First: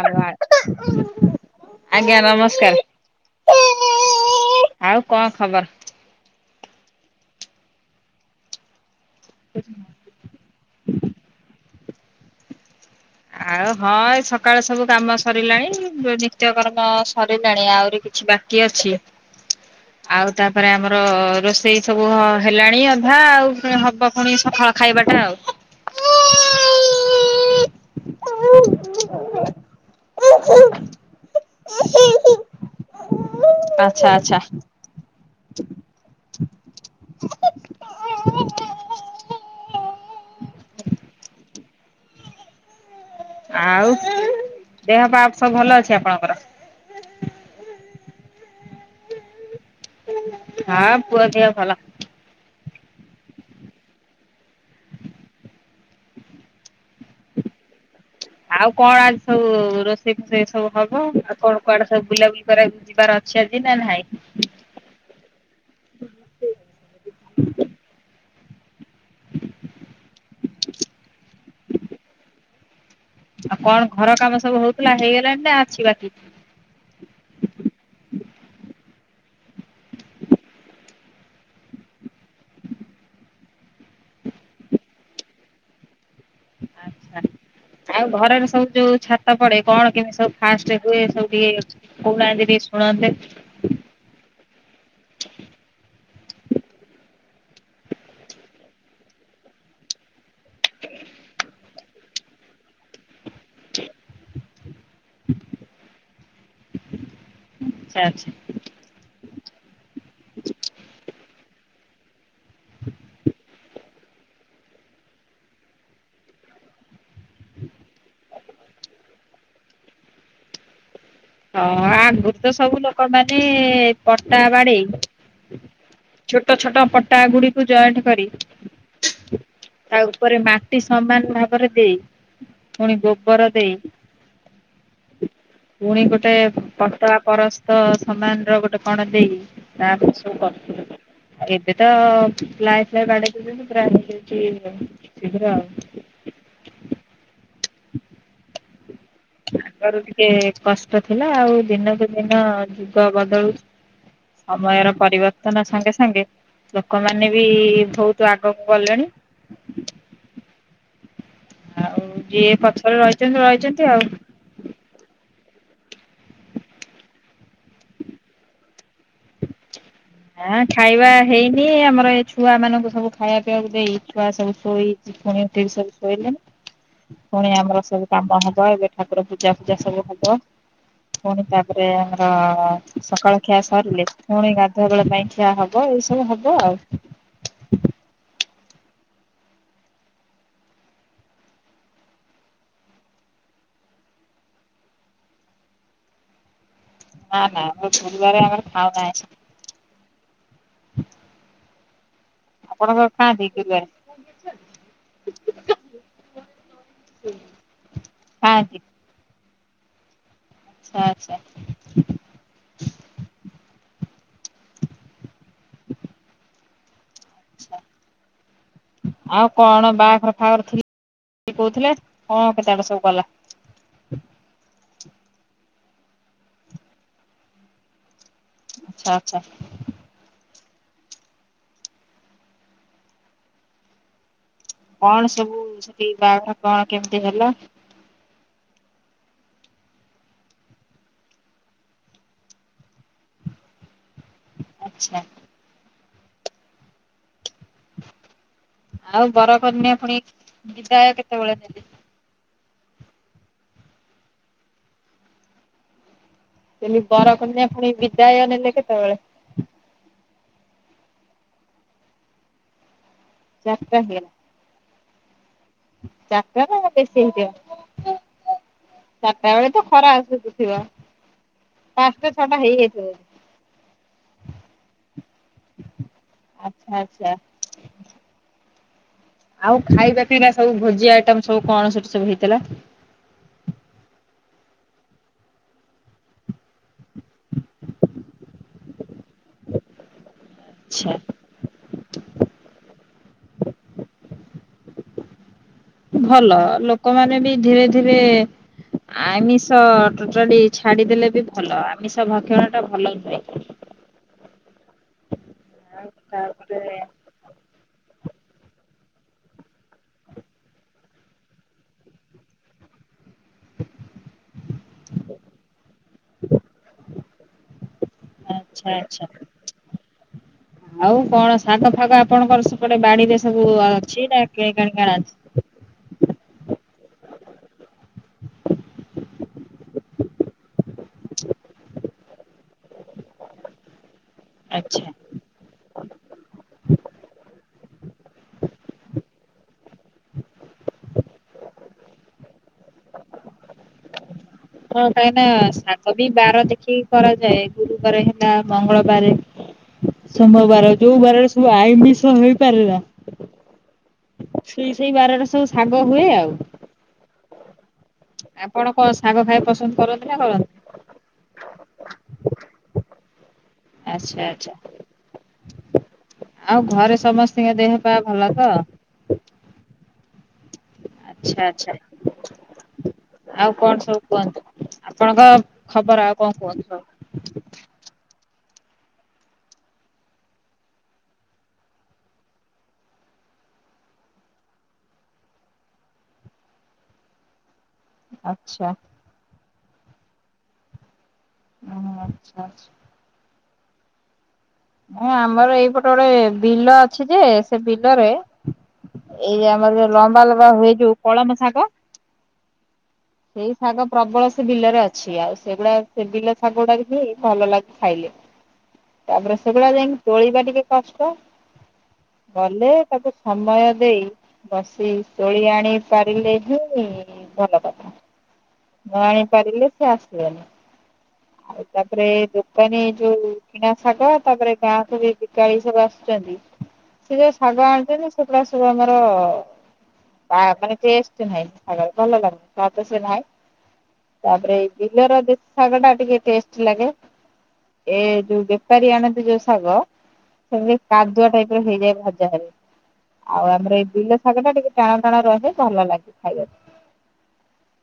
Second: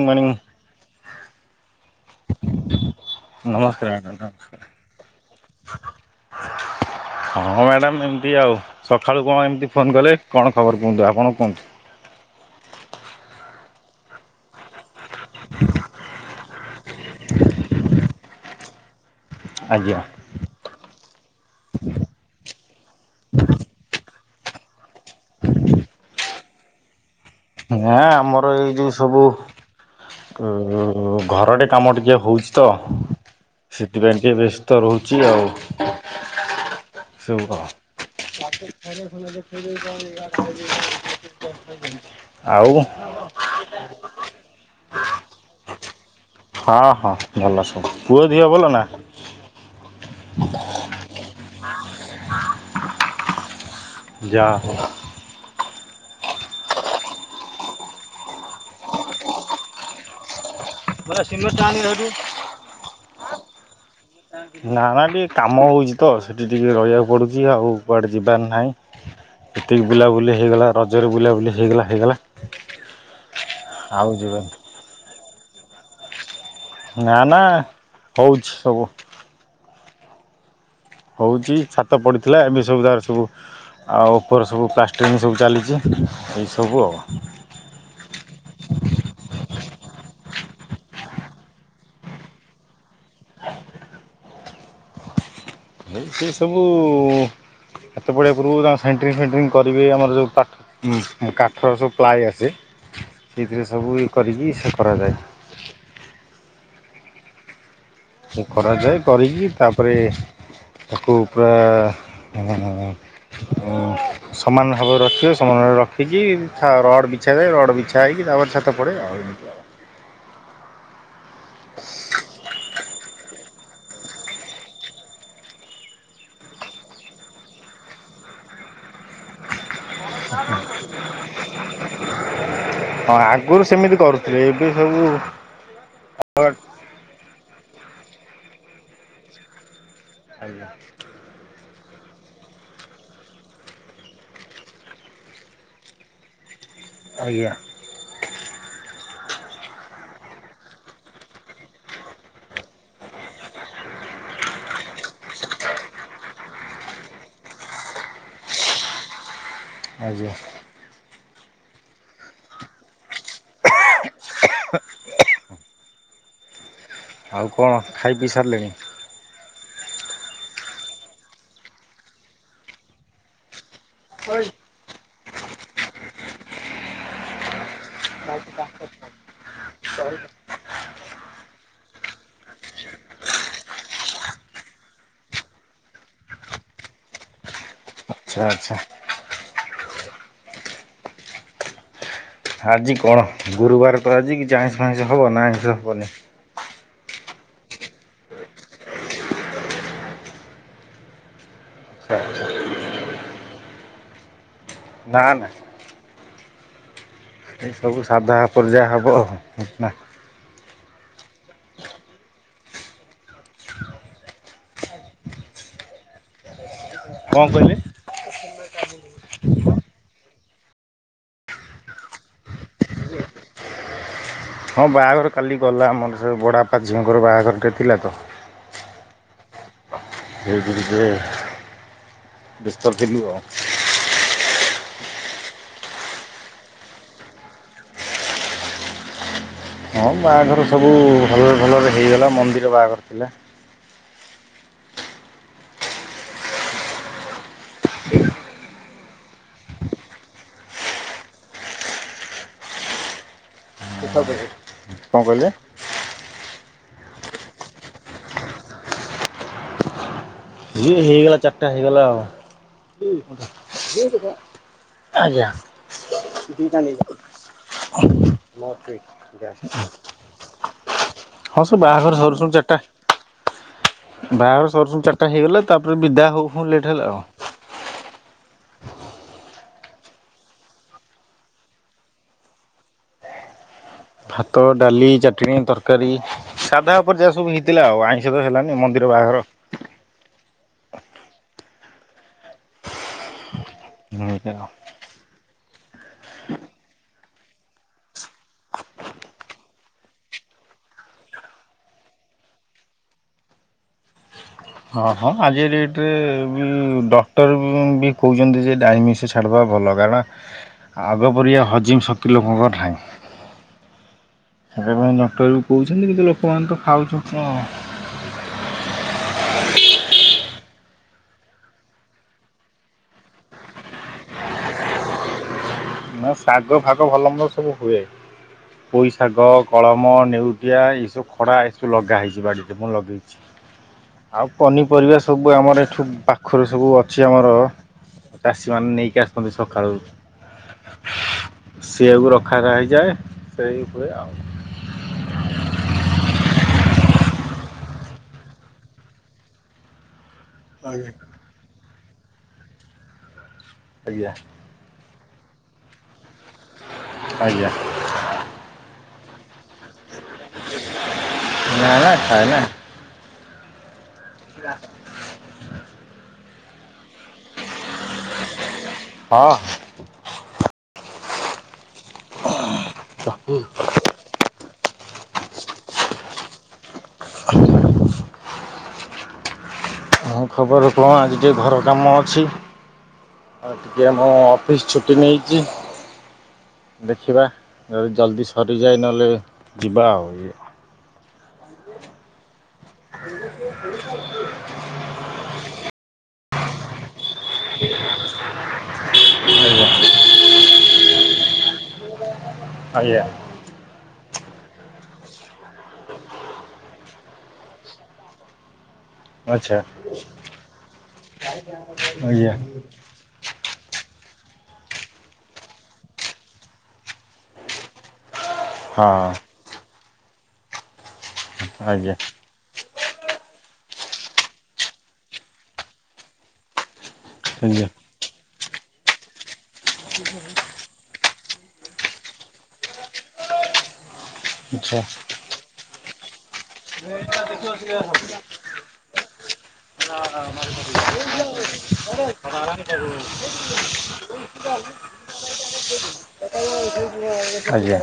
ଆଉ ଆ ଆଜ୍ଞା ନମସ୍କାର। ନମସ୍କାର ଆଉ କଣ ଖବର? [unintelligible] ହଁ ମ୍ୟାଡ଼ାମ ଏମିତି ଆଉ। ସଖାଳୁ କଣ ଏମିତି ଫୋନ୍ କଲେ କଣ ଖବର କୁହନ୍ତୁ ଆପଣ କୁହନ୍ତୁ। ଆଉ ହଁ ଏଇ ସକାଳ ସବୁ କାମ ସରିଲାଣି ମୋ ନିତ୍ୟ କର୍ମ ସ ସରିଲାଣି ଆହୁରି କିଛି ବାକି ଅଛି। ଆଜ୍ଞା। ଆଉ ତାପରେ ଆମର ରୋଷେଇ ସବୁ ହ ହେଲାଣି ଅଧା ଆଉ ପେଣେ ହବ ପୁଣି ସକାଳ ଖାଇବାଟା ଆଉ। ନା ଆମର ଏଇ ଯୋଉ ସବୁ ଘ ଘରଟେ କାମ ଟିକେ ହୋଉଚି ତ ଆଚ୍ଛା ସେଥିପାଇଁ ଟିକେ ଆଚ୍ଛା। ବ୍ୟସ୍ତ ରହୁଚି ଆଉ। ସବୁ କଁ ଆଉ? ଆଉ ଦେହପାଆ ସବୁ ଭଲଅଛି ଆପଣଙ୍କର? ହଁ ହଁ ଭଲ ସବୁ ପୁଅ ଦିହ ଭଲ ନା? ହଁ ପୁଅ ଦେହ ଭଲ। ଯା ହୋଉ। ଆଉ କଣ ଆଜି ସବୁ ରୋଷ୍ ଷେଇ ଫୋଷେଇ ସବୁ ହବ ଆଉ କଣ କୁଆଡେ ସବୁ ବୁଲାବୁଲି କରିବାକୁ ଯିବାର ଅଛି ଆଜି ନା ନାହିଁ। ନା ନା ଟିକେ କାମ ହେଉଚି ତ ସେଠି ଟିକେ ରହିବାକୁ ପଡୁଚି ଆଉ କୁଆଡ଼େ ଯିବାର ନାହିଁ। ଏତିକି ବୁଲାବୁଲି ହେଇଗଲା ରଜରେ ବୁଲାବୁଲି ହେଇଗଲା ହେଇଗଲା। ଆଉ କଣ ଘର କାମ ସବୁ ହୋଉଥୁଲା ହେଇଗଲାଣି ନା ଆଛି ବାକି? ନା ନା ହୋଉଛି ସବୁ। ହୋଉଚି ଛାତ ପଡ଼ିଥିଲା ଏବେ ସବୁ ତାର ସବୁ ଆଉ ଉପର ସବୁ ପ୍ଲାଷ୍ଟିଙ୍ଗ ସବୁ ଚାଲିଚି। ଏଇ ସବୁ ଆଉ। ଆଚ୍ଛା ଆଉ ଘରର ସବୁ ଯୋଉ ଛାତ ପଡେ କଣ କେମିତି ସବୁ ଫାଷ୍ଟେ ହୁଏ ସବୁ ଟିକେ କୋହୁନାହାନ୍ତିି ଟିକେ ଶୁଣନ୍ତେ। ଆଉ ସବୁ ଛାତ ପଡିବା ପୂର୍ବରୁ ତାଙ୍କ ସେଣ୍ଟ୍ରିଙ୍ଗ ଫେଣ୍ଟ୍ରିଙ୍ଗ କରିବେ ଆମର ଯୋଉ ପା ଉଁ ଆ କାଠର ସବୁ ପ୍ଲାଏ ଆସେ ସେଇଥିରେ ସବୁ ଇଏ କରିକି ସେ କରାଯାଏ। ଉଁ ଆଛା ଆଛା। କରାଯାଏ କରିକି ତାପରେ ତାକୁ ପୁରା [unintelligible] ଅଁ ସମାନ ଭାବରେ ରଖିବେ ସମାନ ଭାବରେ ରଖିକି ଛା ରଡ଼ ବିଛାଯାଏ ରଡ଼ ବିଛା ହେଇକି ତାପରେ ଛାତ ପଡ଼େ ଆଉ ଏମି ହଁ ଆଗରୁ ତ ସବୁ ଲୋକମାନେ ପଟା ବାଡେଇ। ଛୋଟ ଛୋଟ ପଟା ଗୁଡିକୁ ଜଏଣ୍ଟ କରି। ତା ଉପରେ ମାଟି ସମାନ ଭାବରେ ଦେଇ। ପୁଣି ହଁ ଗୋବର ଆଗରୁ ଦେଇ ସେମିତି କରୁଥିଲେ ଏବେ ସବୁ ପୁଣି ଗୋଟେ ପତଳା ପରସ୍ତ ସମାନ ର ଗୋଟେ କଣ ଦେଇ ତା [unintelligible] ଆଜ୍ଞା କର ଏବେ ତ ପ୍ଲାଏ ଫ୍ଲାଏ ବାଡେଇ ଦଉଛନ୍ତି ପୁରା ହେଇଯାଉଚି ଶୀଘ୍ର ଆଉ। ଆଜ୍ଞା। [inaudible] ଆଗରୁ ଟିକେ କଷ୍ଟ ଥିଲା ଆଉ ଦିନକୁ ଦିନ ଯୁଗ ବଦଳୁ ସମୟର ପରିବର୍ତ୍ତନ ସାଙ୍ଗେ ସାଙ୍ଗେ ଲୋକମାନେ ବି ବହୁତ ଆଗକୁ ଗଲେଣି। ଆଜ୍ଞା। ଆଉ ଯିଏ ପଛରେ ରହିଛନ୍ତି ରହିଛନ୍ତି ଆଉ। [inaudible] ଆଉ କଣ ଖାଇ ପିଇ ସାରିଲେଣି? ଆଁ ଖାଇବା ହେଇନି ଆମର ଏ ଛୁଆ ମାନଙ୍କୁ ସବୁ ଖାଇବା ପିଇବାକୁ ଦେଇ ଛୁଆ ସବୁ ଶୋଇ ଫୁଣି ଉଠିକି ସବୁ ଶୋଇଲେଣି। ପୁଣି ଆମର ସବୁ କାମ ଆଚ୍ଛା ହବ ଏବେ ଠାକୁର ପୂଜା ଫୂଜା ସବୁ ହବ। ପୁଣି ତାପରେ ଆମର ସକାଳ ଖିଆ ସରିଲେ ପୁଣି ଗାଧ ଧୁଆବେଳ ପାଇଁ ଖିଆ ହବ ଏଇ ସବୁ ହବ ଆଉ। ଆଛା ଆଚ୍ଛା। ଆଜି କଣ ଗୁରୁବାର ତ ଆଜି କି ଆଇସ ଫାଇଁଷ ହବ ନା ଆଇଁଷ ହବନି? ନା ନା ଆମ ଗୁରୁବାର ଆମର ଖାଉନା ଆଇଁଷ। [inaudible] ଆପଣ କଣ ଖାଆନ୍ତି [inaudible] ନା ନା। ଏ ସବୁ ସାଧା ଉପରେ ଖାଆନ୍ତି ଯାହା ହବ ନା। ଛା ଛା। କଣ କହିଲେ? ଆଚ୍ଛା ଆଉ କଣ ବାହାଘର ଫାଘର ଥିଲ କହୁଥିଲେ କଣ କେତେଆଡେ ସବୁ ଗଲା। ହଁ ବାହାଘର କାଲି ଗଲା ଆମର ସେ ବଡ଼ପା ଝିଅଙ୍କର ବାହାଘରଟେ ଥିଲା ତ। ଆଚ୍ଛା ଆଚ୍ଛା। ସେଇ ଯୁଗୁରୁ ଟିକେ ବ୍ୟସ୍ତରେ ଥିଲୁ ଆଉ। କଣ ସବୁ ସେଠି ବାହାଘର କଣ କେମିତି ହେଲା? ହଁ ବାହାଘର ସବୁ ଭଲରେ ଭଲରେ ହେଇଗଲା ମନ୍ଦିର ବାହାଘର ଥିଲା। ଆଚ୍ଛା। ଆଉ ବରକନ୍ୟା ପୁଣି ବିଦାୟ କେତେବେଳେ ହେଲେ। କଣ କହିଲେ? ମୁଁ କହିଲି ବର କନ୍ୟା ପୁଣି ବିଦାୟ ନେଲେ କେତେବେଳେ। ଇଏ ହେଇଗଲା ଚାରିଟା ହେଇଗଲା ଆଉ। ଚାରିଟା ହେଇଗଲା ଆଜ୍ଞା। ଚାରିଟା ନା ବେଶୀ ହେଇଯିବ। ହଁ ଚାରିଟା ବେଳେ ତ ଖରା ଆସୁଥିବ। ହଁ ସେ ବାହାଘର ପାଞ୍ଚଟା ସରୁସରୁ ଛଅଟା ଚାରିଟା ହେଇଯାଇଥିବ ବୋଧେ ବାହାଘର ସରୁସରୁ ଚାର ଟା ହେଇଗଲା ତାପରେ ବିଦା ହଉ ହଉ ଲେଟ୍ ଆଚ୍ଛା ହେଲା ଆଉ। ଆଚ୍ଛା। ଆଉ ଖାଇବା ପିଇବା ସବୁ ଭୋଜି ଆଇଟମ ସବୁ କଣ ସେଠି ସବୁ ହେଇଥିଲା? ଭାତ, ଡାଲି, ଚାଟେଣି, ତରକାରୀ। ସାଧା ଉପରେ ଯାହା ସବୁ ହେଇଥିଲା ଆଉ ଆଇଁଷ ତ ହେଲାନି ମନ୍ଦିର ବାହାଘର। ଚ୍ଛା। [inaudible] ଭଲ ଲୋକମାନେ ବି ଧୀରେ ଧୀରେ ଆମିଷ ଟୋଟାଲି ଛାଡିଦେଲେ ବି ଭଲ ଆମିଷ ଭକ୍ଷଣ ଟା ଭଲ ନୁହେଁ। [inaudible] ହଁ ହଁ ଆଜି କା ଆଉ ଟ୍ରେ ବି ତାପରେ ଡ କ୍ଟର ବି କହୁଛନ୍ତି ଯେ ଡାଇମିସ୍ ଛାଡ଼ିବା ଭଲ କାରଣ ଆଗ ପରରିଆ ହଜିମ୍ ଶକ୍ତି ଲୋକଙ୍କର ନାହିଁ। ସେଦାପାଇ ଡକ୍ଟର ବି କହୁଛନ୍ତି କିନ୍ତୁ ଲୋକମାନେ ତ ଖାଉଛନ୍ତି ଆ ଆଚ୍ଛା ଆଚ୍ଛା। ଆଉ କଣ ଶାଗ ଫାଗ ଆପଣଙ୍କର ସେପଟେ ବାଡିରେ ସବୁ ଅଛି ନା କିଣ କଣୀ ଆଣ୍ଡନ୍ତି? ମୋ ଶାଗ ଫାଗ ଭଲ ମୋ ସବୁ ହୁଏ। ପୋଇଶାଗ, କଳମ, ନେଉଟିଆ ଏସ ଖଡ଼ା ଏସୋ ଲଗା ହେଇଛି ବାଡ଼ିରେ ମୁଁ ଲଗେଇଛି। [unintelligible] ଆଉ ଆଚ୍ଛା। ପନିପରିବା ସ ସୁବୁ ଆମର ଏଠୁ ପାଖରେ ସବୁ ଅଛି ଆମର ଚାଷୀମାନେ ନେଇକି ଆସନ୍ତି ସଖାଳୁ। ସେଇଆ କୁ ରଖାରା ଇଯାଏ ସେଇ ହୁଏ ଆଉ। ହଁ କାହିଁନା ସାଗ ବି ବାର ଦେଖିକି କରାଯାଏ ଗୁରୁବାର ହେଲା ମଙ୍ଗଳବାର ସୋମବାର ଯୋଉ ବାରରେ ସବୁ ଆଇମିଶ ହେଇପାରେ ନା। ଆଜ୍ଞା। ସିଇ ସେଇ ବାରରେ ସବୁ ଶାଗ ହୁଏ ଆଉ। ଆଜ୍ଞା। ଆପଣ କଣ ଶାଗ ଖାଇବା ପସନ୍ଦ କରନ୍ତି ନା କର ନା ନା ଖାଏ ନା। ଆଚ୍ଛା ଆଚ୍ଛା ଆଉ ଘରେ ସମସ୍ତିଙ୍କ ଦେହ ପା ଭଲ ତ? ହଁ। ଆଚ୍ଛା ଆଛା ଆଉ କଣ ସବୁ କୁହନ୍ତୁ ଆପଣଙ୍କ ଖବର ଆଉ କଣ କୁହନ୍ତୁ? [unintelligible] ମୋ ଖବର କଣ ଆଜି ଟିକେ ଘର କାମ ଅଛି। ଆଉ ଟିକେ ମୁଁ ଅଫିସ ଛୁଟି ନେଇଛି ଦେଖିବା ଓ ଜଲ୍ଦି ଆଚ୍ଛା। ସରିଯାଏ ନ ହେଲେ ଯିବା ଆଉ ଇଏ ଉହୁଁ ଆଚ୍ଛା ଆଛ [unintelligible] ମ ଆମର ଏଇପଟେରେ ବିଲ ଅଛି ଯେ ସେ ବିଲରେ ଏଇ ଆଜ୍ଞା ଆମର ଯୋ ଲମ୍ବା ଲମ୍ବା ହୁଏ ଯୋଉ କଳମ ଶାଗ। ଆଜ୍ଞା। ସେଇ ଶାଗ ପ୍ରବଳ ସେ ବିଲରେ ଅଛି ଆଉ ସେଗୁଡା ସେ ବିଲ ଶାଗ ଗୁଡାକବି ଭଲ ଲାଗି ଖାଇଲେ। ତାପରେ ସେ ଆଚ୍ଛା ଗୁଡା ଯାଇକି ତୋଳିବା ଟିକେ କଷ୍ଟ ଆଜ୍ଞା ଗଲେ ତାକୁ ସମୟ ଦେଇ ବସି ତୋଳି ଆଣି ପାରିଲେ ବି ଉ ଭଲ କଥା। ହଁ ମୁ ଆଣି ପାରିଲେ ସେ ଆସିଲାନି ଆଉ ଆଜ୍ଞା ତାପରେ ଦୋ ତାକେ ଯୋଉ କିଣା ଶାଗ ତାପରେ ଗାଁ କୁ ଯେଇ ବିକାଳି ସବୁ ଆସୁଛନ୍ତି ସେ ଯୋଉ ଆଜ୍ଞା ଶାଗ ଆଣିଛନ୍ତି ସେଗୁଡା ସବୁ ଆମର [inaudible] ଆ ମାନେ ଟେଷ୍ଟ ନାହିଁ ଖାଇବାର ଭଲ ଲାଗୁନି ତାପରେ ସେ ନାହିଁ। ତା ପରେ ଏଇ ଆଚ୍ଛା ବିଲର ଦେଶୀ ଶାଗ ଟା ଟିକେ ଟେଷ୍ଟ ଲାଗେ ଏ ଯୋଉ ବେପାରୀ ଆଣନ୍ ଯୋଉ ଶାଗ ସେମି କାଦୁଅ ଟାଇପ ର ହେଇଯାଏ ଭଜାରେ ଆଉ ଆମର ଏଇ ବିଲ ଶାଗ ଟା ଟିକେ ଟାଣ ଟାଣ ରହେ ଭଲ ଲାଗେ ଖାଇବା ଆଜ୍ଞା।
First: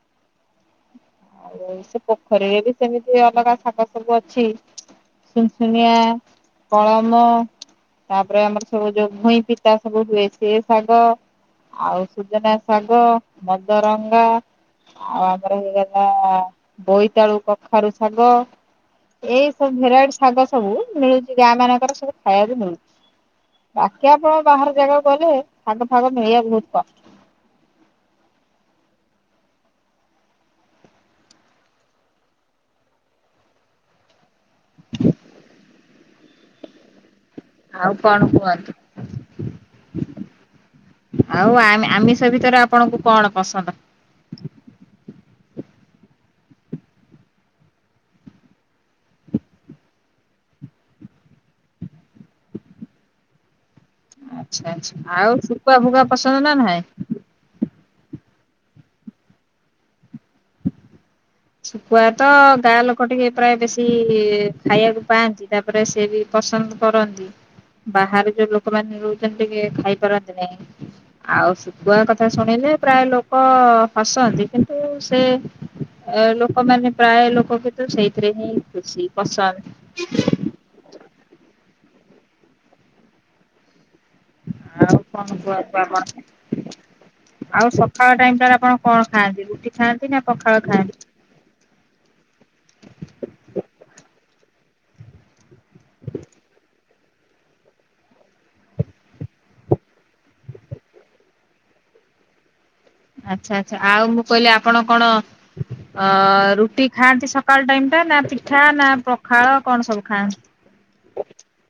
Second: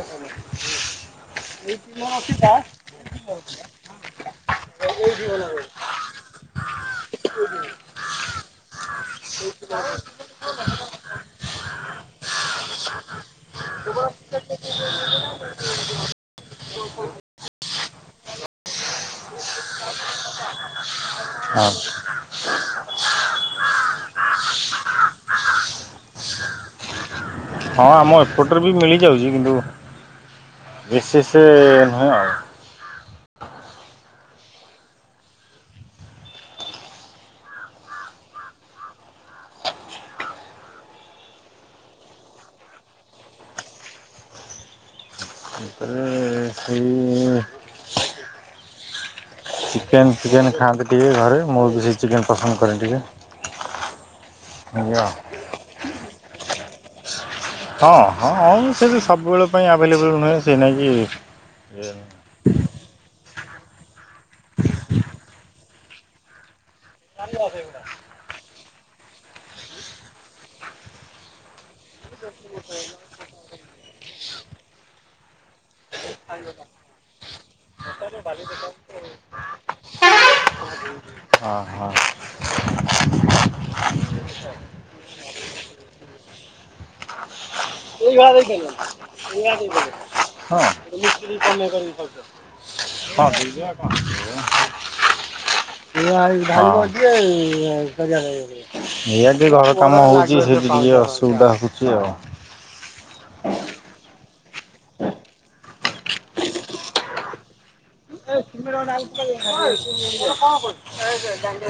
ଆଉ ଏଇ ସେ ପୋଖରୀରେ ବି ସେମିତି ଅଲଗା ଶାଗ ସବୁ ଅଛି ସୁନ ସୁନିଆ, କଳମ ତା ପରେ ଆମର ସବୁ ଯୋଉ ଭୁଇଁ ପିତା ସବୁ ହୁଏ। ସେ ଶାଗ ଆଉ ସୁଜନା ଶାଗ। ମଦରଙ୍ଗଆ ଆଉ ତା ର ହେଇଗଲା ବୋଇତାଳୁ କଖାରୁ ଶାଗ। ଏଇ ସବୁ ଭେରାଇଟି ଶାଗ ସବୁ ମିଳୁଛି ଗାଁ ହଁ ମାନଙ୍କର ସବୁ ଖାଇବାକୁ ମିଳୁଛି। ବାକି ଆପଣ ବାହାର ଜାଗାକୁ ଗଲେ ସାଗ ଫାଗ ମିଳବା ବହୁତ କଷ୍ଟ। ହଁ, ଆମ ଏପଟରେ ବି ମିଳିଯାଉଛି କିନ୍ତୁ ବିଶେଷ ନୁହେଁ ଆଉ। [unintelligible] ଆଉ କଣ କୁହନ୍ତୁ। ଆଉ ଆମ୍, ଆମ୍, ଆମିଷ ଭିତରେ ଆପଣଙ୍କୁ କଣ ପସନ୍ଦ। ସେଥେରେ ସେଇ। ଚିକେନ ଫିକେନ ଖାଆନ୍ତି ଟିକେ ଘରେ ମୁଁ ବି ସେଇ ଚିକେନ ପସନ୍ଦ କରେ ଟିକେ। ଆଚ୍ଛା ଆଚ୍ଛା ଆଜ୍ଞା ଆଉ ଶୁଖୁଆ ଫୁଖୁଆ ପସନ୍ଦ ନା ନାଇଁ। ହଁ ହଁ ହଁ ସେ ବି ସବୁବେଳେ ପାଇଁ ଆଭେଲେବୁଲ୍ ନୁହେଁ ସେଇ ନାଗି। ଶୁକୁଆ ତ ଗାଁ ଲୋକ ଟିକେ ପ୍ରାୟ ବେଶୀ ଖାଇବାକୁ ପାଆନ୍ତି ତାପରେ ସିଏ ବି ପସନ୍ଦ କରନ୍ତି। ବାହାରେ ଯୋଉ ଲୋକମାନେ ରହୁଛନ୍ତି ଟିକେ ଖାଇପାରନ୍ତି ନାହିଁ। ଆଉ ସୁଖୁଆ କଥା ଶୁଣିଲେ ପ୍ରାୟ ଲୋକ ହସନ୍ତି କିନ୍ତୁ ସେ। ଲୋକମାନେ ପ୍ରାୟ ଲୋକ କିନ୍ତୁ ସେଇଥିରେ ହିଁ ଖୁସି ପସନ୍ଦ। ହଁ ହଁ। ଆଉ କଣ କୁହନ୍ତୁ ଆପଣ ଆଉ ସ ପଖାଳ ଟାଇମ ଟାରେ ଆପଣ କଁ ଖାଆନ୍ତି ରୁଟି ଖାଆନ୍ତି ନା ପଖାଳ ଖାଆନ୍ତି। [unintelligible] [unintelligible] ହଁ। ଏଇଆ ଟିକେ ଘର କାମ ହଉଛି ସେଠ ଟିକେ ଅସୁବିଧା ହଉଛି ଆଉ। ଆଚ୍ଛା ଆଚ୍ଛା ଆଉ ମୁଁ କହିଲି ଆପଣ କଣ। ଅ ରୁଟି ଖାଆନ୍ତି ସକାଳ ଟାଇମ ଟା ନା ପିଠା ନା ପଖାଳ କଣ ସବୁ ଖାଆନ୍ତି।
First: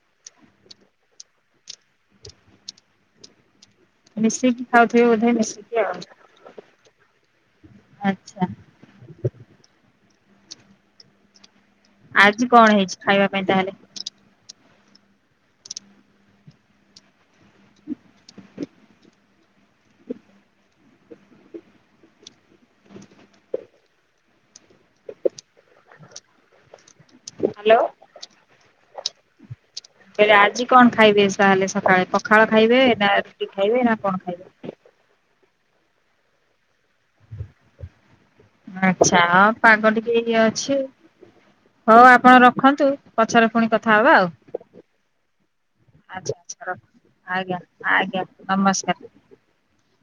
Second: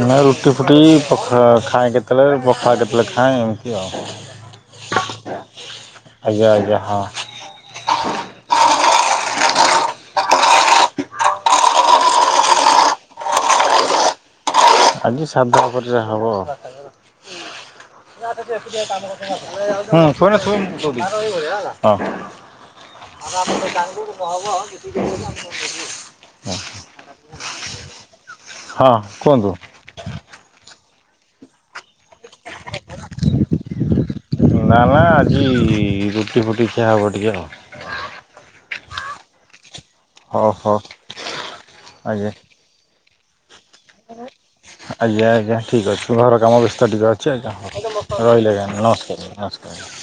ନଇ ରୁଟି ଫୁଟି ପଖାଳ ଖାଏଁ କେତେ ବେଳେ ପଖାଳ କେତେ ବେଳେ ଖାଏଁ। ମିଶେଇକି ଖାଉଥିବେ ବୋଧେ ମିଶିକି ଆଉ। ଆଜ୍ଞା ଆଜ୍ଞା ହଁ। ଆଛା। ଆଜି କଣ ହେଇଛି ଖାଇବା ପାଇଁ ତାହେଲେ। ଆଜି ସାଧା ଉପରେ ଯାହା ହବ। ହ [unintelligible] [unintelligible] ହାଲୋ। ହଁ କୁହନ୍ତୁ। ମୁଁ କଇଲି ଆଜି କଣ ଖାଇବେ ତାହେଲେ ସକାଳେ ପଖାଳ ଖାଇବେ ନା ରୁଟି ଖାଇବେ ନା କଣ ଖାଇବେ। ନା ନା ଆଜି ରୁଟି ଫୁଟି ଖିଆ ହେବ ଟିକି ଆଉ। ଆଚ୍ଛା ହଁ ପାଗ ଟିକେ ଇଏ ହଉ ହଉ ଅଛି ହଉ ଆଜ୍ଞା। ଆପଣ ରଖନ୍ତୁ। ପଛରେ ପୁଣି କଥା ହବା ଆଉ। ଆଜ୍ଞା ଆଜ୍ଞା ଠିକ ଅଛି ଆଚ୍ଛା ଘର କାମ ଆଚ୍ଛା ରଖ ବ୍ୟସ୍ତ ଟିକେ ଅଛି ଆଜ୍ଞା ହଁ ରହିଲି ଆଜ୍ଞା ନମସ୍କାର ନମସ୍କାର। ହଁ